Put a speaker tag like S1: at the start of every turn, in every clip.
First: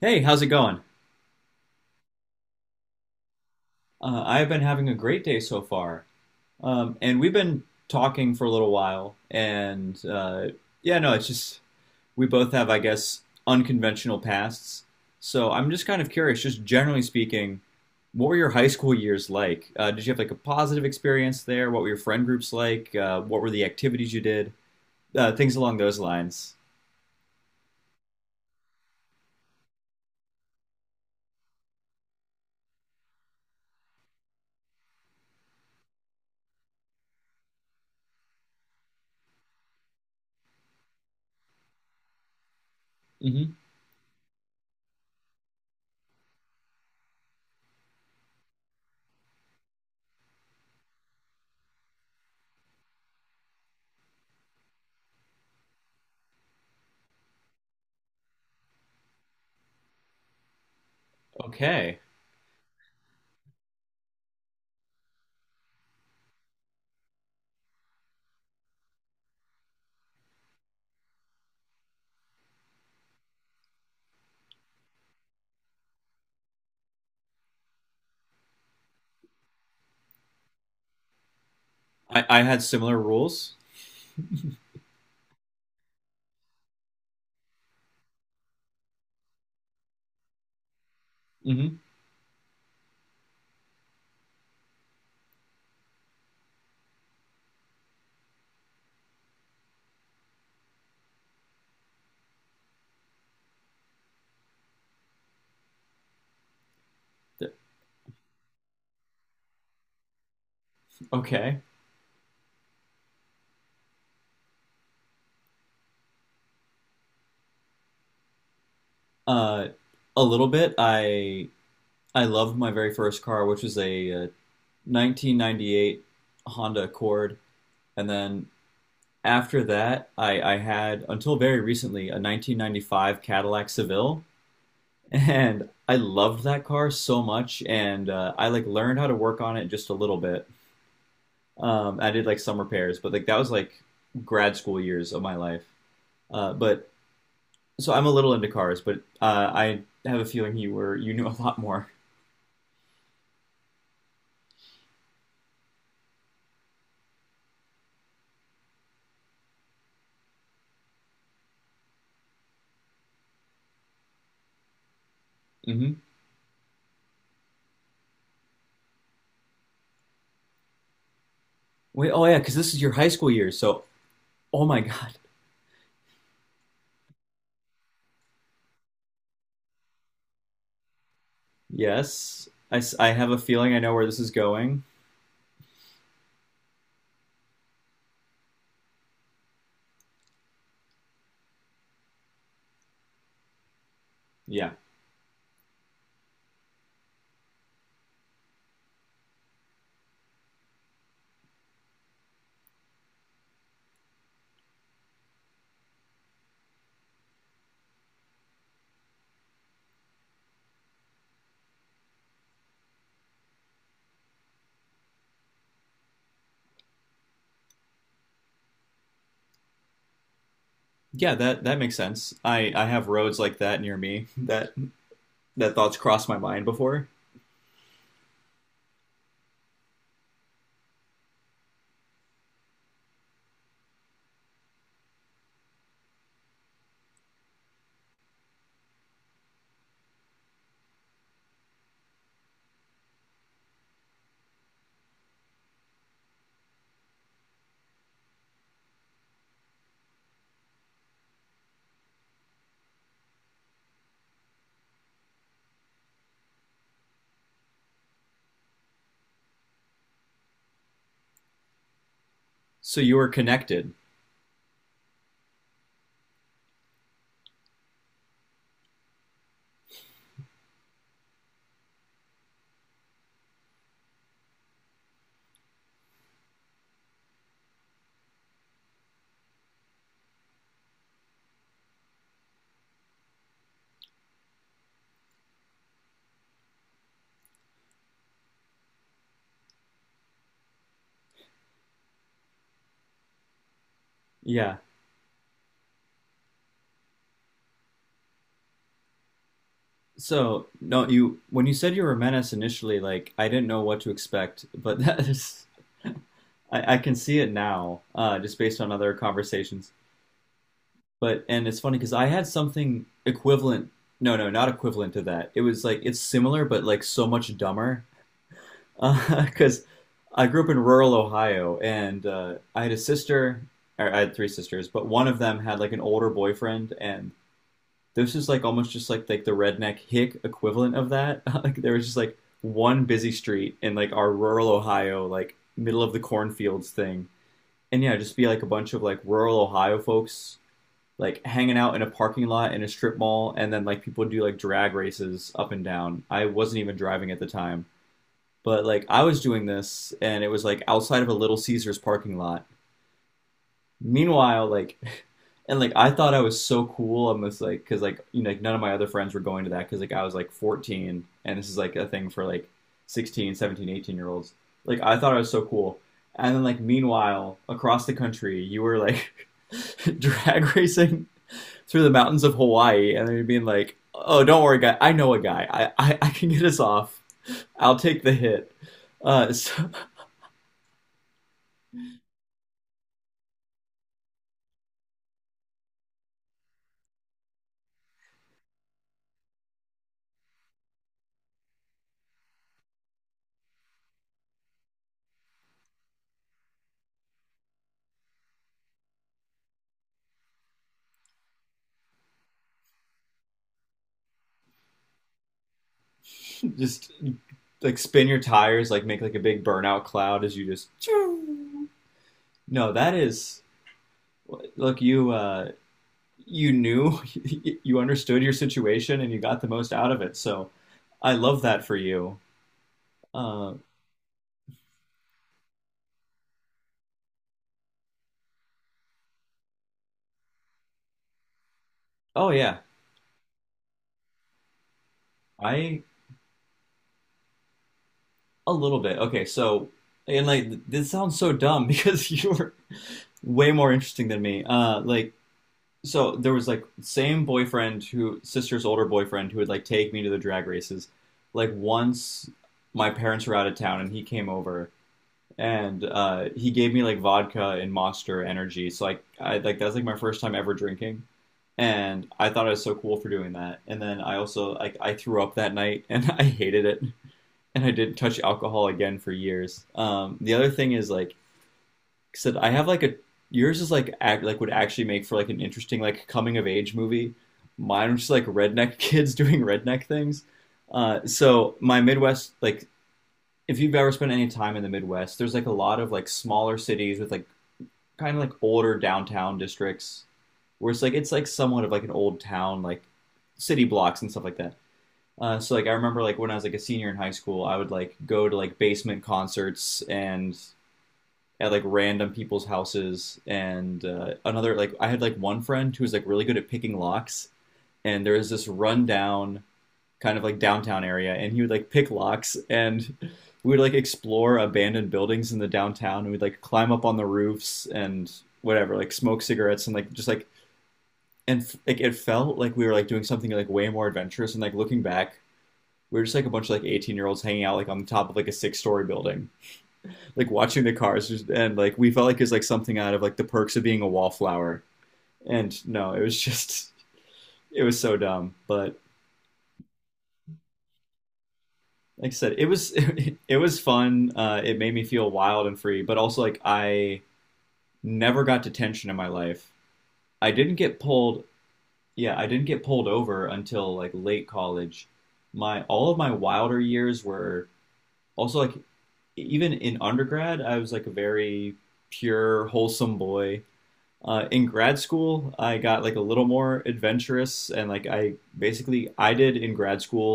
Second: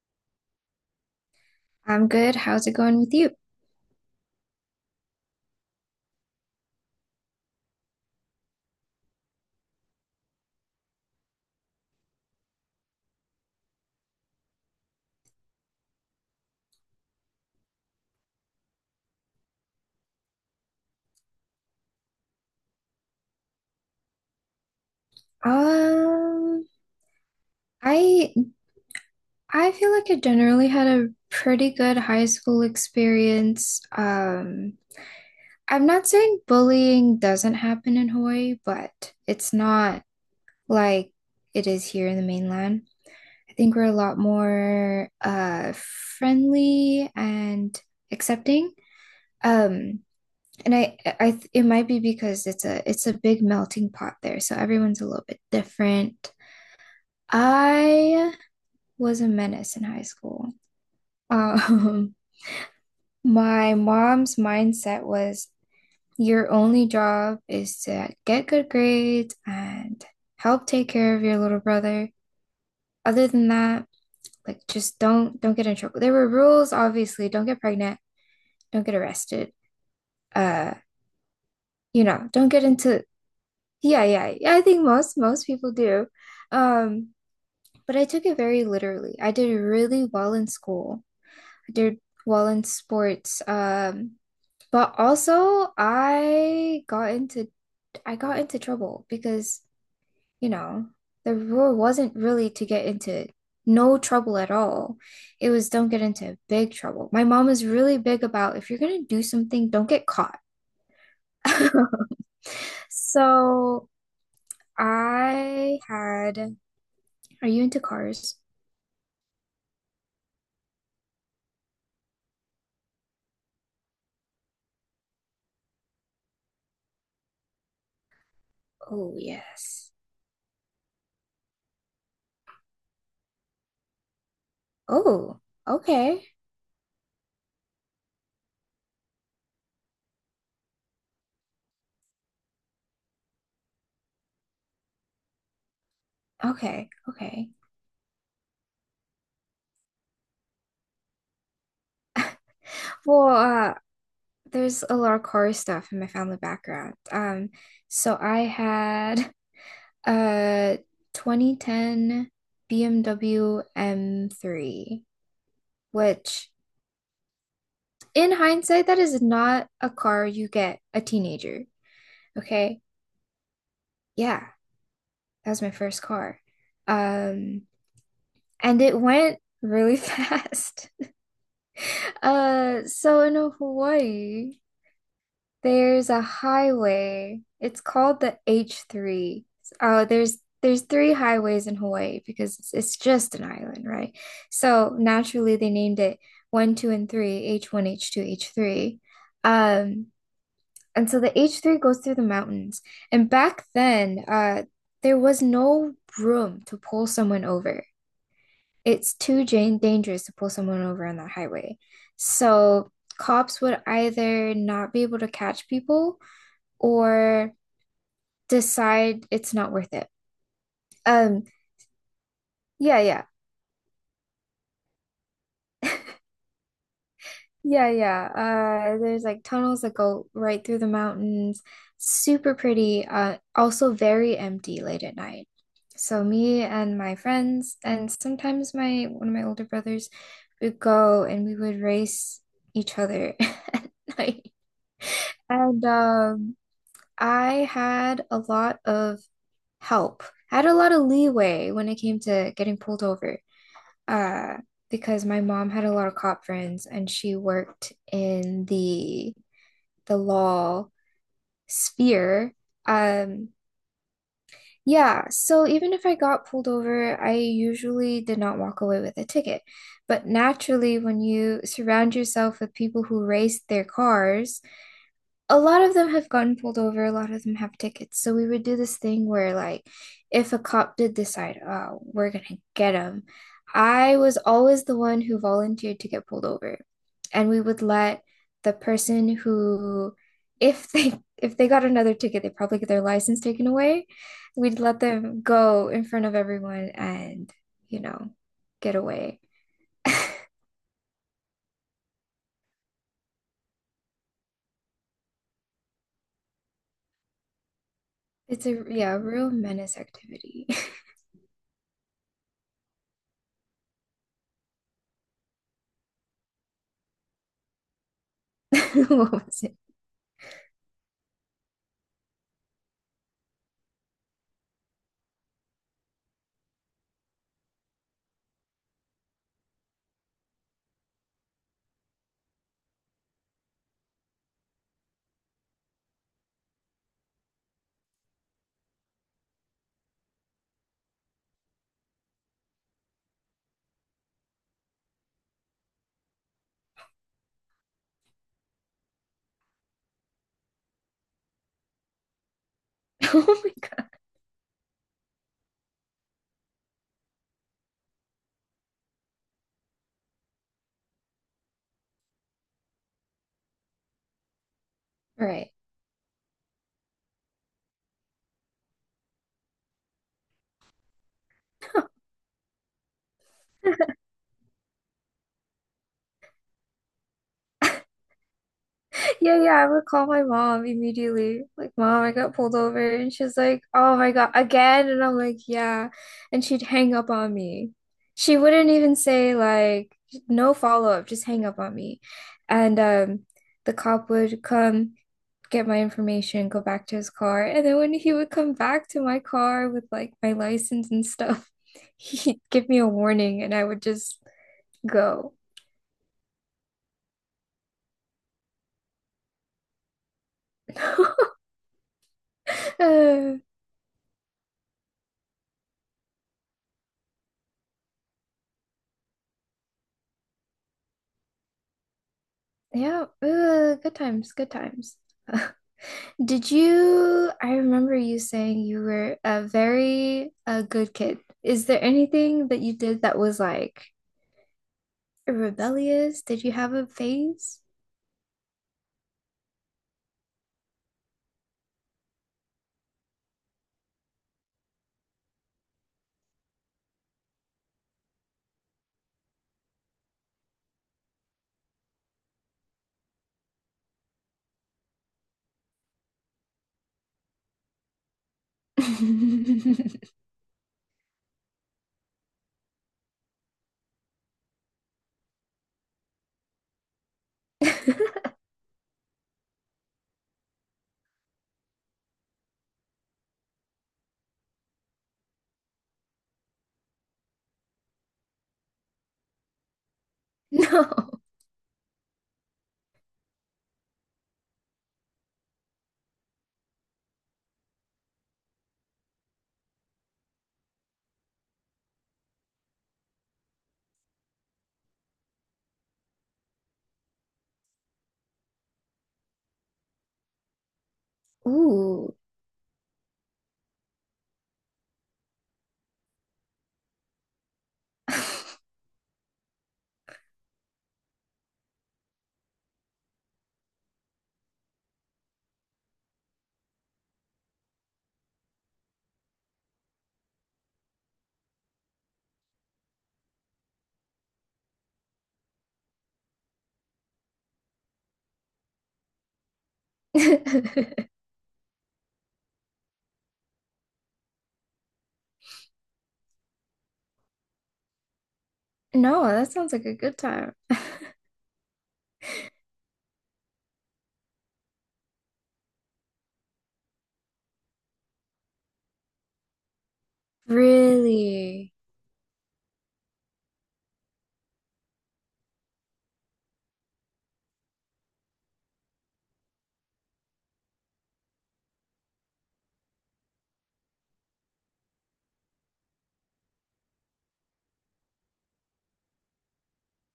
S1: Hey, how's it going?
S2: I'm good. How's it going with you?
S1: I've been having a great day so far. And we've been talking for a little while. No, it's just we both have, I guess, unconventional pasts. So I'm just kind of curious, just generally speaking, what were your high school years like? Did you have like a positive experience there? What were your friend groups like? What were the activities you did? Things along those lines.
S2: Um, I I feel like I generally had a pretty good high school experience. I'm not saying bullying doesn't happen in Hawaii, but it's not like it is here in the mainland. I
S1: Hmm.
S2: think we're a lot more friendly and accepting. Um, it might be because it's a big melting pot there, so everyone's a little bit different. I was a menace in high school.
S1: Okay.
S2: Um, my mom's mindset was your only job is to get good grades and help take care of your little brother. Other than that, like just don't get in trouble. There were rules, obviously. Don't get pregnant, don't get arrested. Uh,
S1: I, I
S2: don't
S1: had
S2: get
S1: similar
S2: into
S1: rules.
S2: yeah, yeah. Yeah, I think most people do. Um, but I took it very literally. I did really well in school. I
S1: Hmm.
S2: did well in sports. But also I got into trouble because you know, the rule wasn't really to get into no trouble at all. It was don't get into big trouble. My mom is really big about if you're gonna do something, don't get caught.
S1: Okay.
S2: So I had, are you into cars?
S1: Uh, a little bit. I loved my very first car, which was a 1998 Honda Accord, and then
S2: Oh,
S1: after
S2: yes.
S1: that, I had until very recently a 1995 Cadillac Seville,
S2: Oh,
S1: and I
S2: okay.
S1: loved that car so much, and I like learned how to work on it just a little bit. I did like some repairs, but like that was like grad school years of my life. But
S2: Okay. Okay.
S1: So I'm a little into cars, but I have a feeling you knew a lot more.
S2: Well, there's a lot of car stuff in my family background. So I had Uh, 2010 BMW M3,
S1: Hmm.
S2: which in hindsight, that is not a car you get a teenager.
S1: Wait, oh yeah, because this is
S2: Okay.
S1: your high school years. So,
S2: Yeah,
S1: oh my God.
S2: that was my first car. Um, and it went really fast.
S1: Yes, I
S2: So
S1: have
S2: in
S1: a feeling I know where this is
S2: Hawaii,
S1: going.
S2: there's a highway. It's called the H3. Oh, there's three highways in Hawaii because it's just an island, right?
S1: Yeah,
S2: So naturally they named it one, two, and three, H1, H2, H3. Um, and so the H3 goes through the mountains. And back then, there was no room to pull someone over. It's too dangerous to pull someone over on that highway. So cops would either not be able to catch people or decide it's not worth it.
S1: yeah,
S2: Um,
S1: that that makes sense. I
S2: yeah,
S1: have
S2: yeah.
S1: roads like that near me. That thoughts crossed my mind before.
S2: Yeah, yeah. There's like tunnels that go right through the mountains. Super pretty. Also very empty late at night. So me and my friends and sometimes my one of my older brothers would go and we would race each other at night. And I had a lot of help. I had a lot of leeway when it came to getting pulled over. uh, because my mom had a lot of cop friends and she worked in the law sphere.
S1: So you were
S2: Um,
S1: connected.
S2: yeah, so even if I got pulled over, I usually did not walk away with a ticket. But naturally, when you surround yourself with people who race their cars, a lot of them have gotten pulled over, a lot of them have tickets. So we would do this thing where, like, if a cop did decide, oh, we're gonna get him, I was always the one who volunteered to get pulled over. And we would let the person who, if they got another ticket, they probably get their license taken away.
S1: Yeah.
S2: We'd let them go in front of everyone and, you know, get away.
S1: So no, you when you said you were Menace initially, like I didn't know what to expect, but that is I can see it now, just
S2: It's
S1: based
S2: a
S1: on other
S2: yeah, a real
S1: conversations.
S2: menace activity.
S1: But and it's funny because I had something equivalent. No, no, not equivalent to that. It was like it's similar, but like so much dumber.
S2: What was it?
S1: Because I grew up in rural Ohio, and I had a sister, or I had three sisters, but one of them had like an older boyfriend, and this is like almost just like the redneck hick equivalent of that. Like there was just like one busy street in like our rural Ohio, like middle of the cornfields thing. And yeah, just be like a bunch of like rural Ohio folks like hanging out in a parking lot in a strip mall and then like people do like drag races up and down. I wasn't even driving at the time. But like I was doing this and it was like outside of a Little Caesars parking lot.
S2: Oh my God.
S1: Meanwhile, like, and like I thought I was so cool on this, like, because like you know, like none of my other friends were going to that because like I was like 14 and this is like a thing for like 16, 17, 18-year-olds. Like I thought I
S2: All
S1: was so
S2: right.
S1: cool, and then like meanwhile across the country you were like drag racing through the mountains of Hawaii, and then you're being like, oh, don't worry, guy, I know a guy, I can get us off, I'll take the hit.
S2: Yeah, yeah, I
S1: So
S2: would call my mom immediately. Like, mom, I got pulled over. And she's like, oh my God, again? And I'm like, yeah. And she'd hang up on me. She wouldn't even say, like, no follow-up, just hang up on me. And The cop would come get my information, go back to his car. And then when he would come back to my car with like my license and stuff, he'd give me a warning and I would just go.
S1: just like spin your tires, like make like a big burnout cloud as you just. No, that
S2: Uh,
S1: is look you you knew you understood your situation and you got the most out of it. So I love that for you.
S2: yeah,
S1: Uh,
S2: ooh, good times, good times. Did you, I remember you saying you were a very a good kid. Is there
S1: oh
S2: anything
S1: yeah,
S2: that you did that was like
S1: I
S2: rebellious? Did you have a phase?
S1: a little bit. Okay, so and like this sounds so dumb because you were way more interesting than me. Like so there was like same boyfriend who sister's older boyfriend who would like take me to the drag races. Like once my parents were out of town and he came over and he gave me like vodka and Monster Energy. So like I like that's like my first time ever drinking. And I thought I was so cool for doing that. And then I also like I threw up that night and I hated it. And I didn't touch alcohol again for years. The other thing is like said I have like a yours is like act, like would actually make for like an interesting like coming of age movie. Mine was just like redneck kids doing redneck things.
S2: No.
S1: So my Midwest like if you've ever spent any time in the Midwest, there's like a lot of like smaller cities with like kind of like older downtown districts where it's like somewhat of like an old town like city blocks and stuff like that. So like I remember like when I was like a senior in high school, I would like go to like basement concerts and at like random
S2: Ooh.
S1: people's houses and another like I had like one friend who was like really good at picking locks and there was this rundown kind of like downtown area and he would like pick locks and we would like explore abandoned buildings in the downtown and we'd like climb up on the roofs and whatever like smoke cigarettes and like just like and like it felt like we were like doing something like way more adventurous and like looking back we were just like a bunch of like 18-year-olds hanging out like on the top of like a six-story building like watching the cars just- and like we felt like it was like something out of like the perks of being a wallflower and no it was just it was so dumb but
S2: No, that sounds like a good time.
S1: like I said it was it was fun it made me feel wild and free but also like I never got detention in my life I didn't get pulled
S2: Really?
S1: yeah I didn't get pulled over until like late college my all of my wilder years were also like even in undergrad I was like a very pure wholesome boy. In grad school, I got like a little more adventurous and like I did in grad school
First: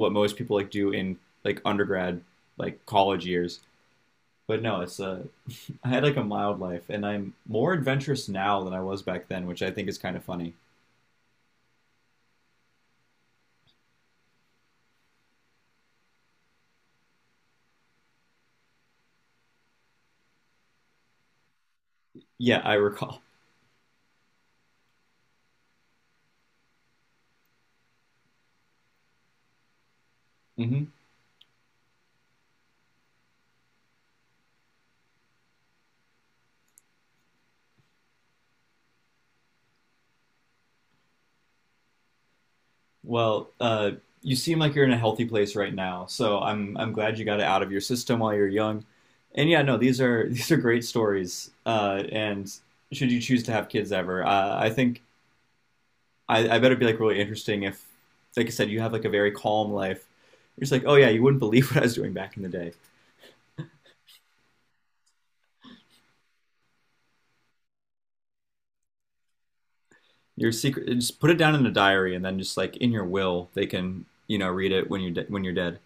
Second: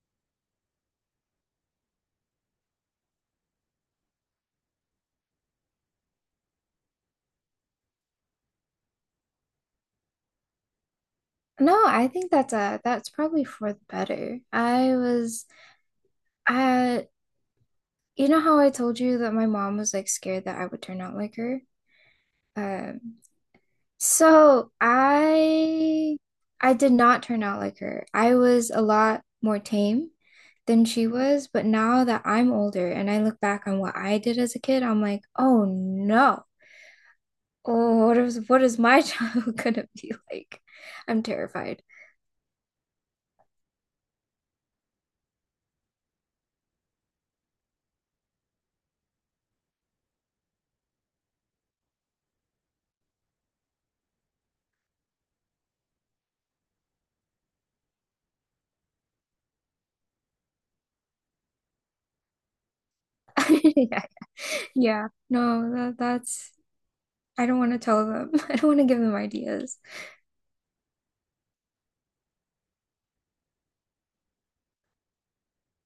S1: what most people like do in like undergrad, like college years. But no, it's I had like a mild life and I'm more adventurous now than I was back then, which I think is kind of funny.
S2: No, I think that's probably for the better. I was uh you know how I told you that my mom was like scared that I would turn out like her?
S1: Yeah, I
S2: Um,
S1: recall.
S2: so I I did not turn out like her. I was a lot more tame
S1: Hmm.
S2: than she was, but now that I'm older and I look back on what I did as a kid, I'm like, oh no. Oh, what is my childhood gonna be like? I'm terrified.
S1: Well, you seem like you're in a healthy place right now, so I'm glad you got it out of your system while you're young. And yeah, no, these are these are great stories. And should you choose to have kids ever, I think I bet it'd be like really interesting if, like I said, you have like a very calm life. You're just like, oh yeah, you wouldn't believe what I was doing back in the day.
S2: Yeah. Yeah. No, that's I don't want to tell them. I don't want to give them ideas.
S1: Your secret, just put it down in a diary, and then just like in your will, they can you know read it when you're when you're dead.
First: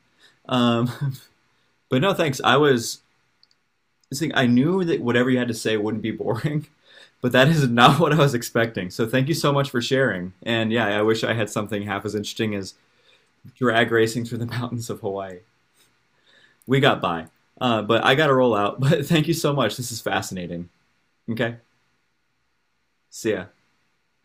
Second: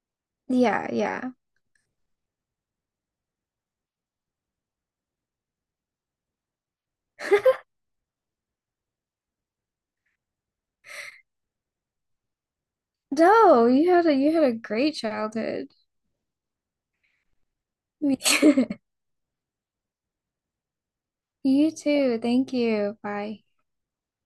S2: Yeah,
S1: Um,
S2: yeah.
S1: but no, thanks. I was this thing, I knew that whatever you had to say wouldn't be boring, but that is not what I was expecting. So thank you so much for sharing. And yeah, I wish I had something half as interesting as
S2: No,
S1: drag racing
S2: you
S1: through
S2: had
S1: the
S2: a
S1: mountains
S2: great
S1: of Hawaii.
S2: childhood.
S1: We got by, but I got to roll out. But thank you so much. This is fascinating. Okay,
S2: You too. Thank you.
S1: see
S2: Bye.
S1: ya.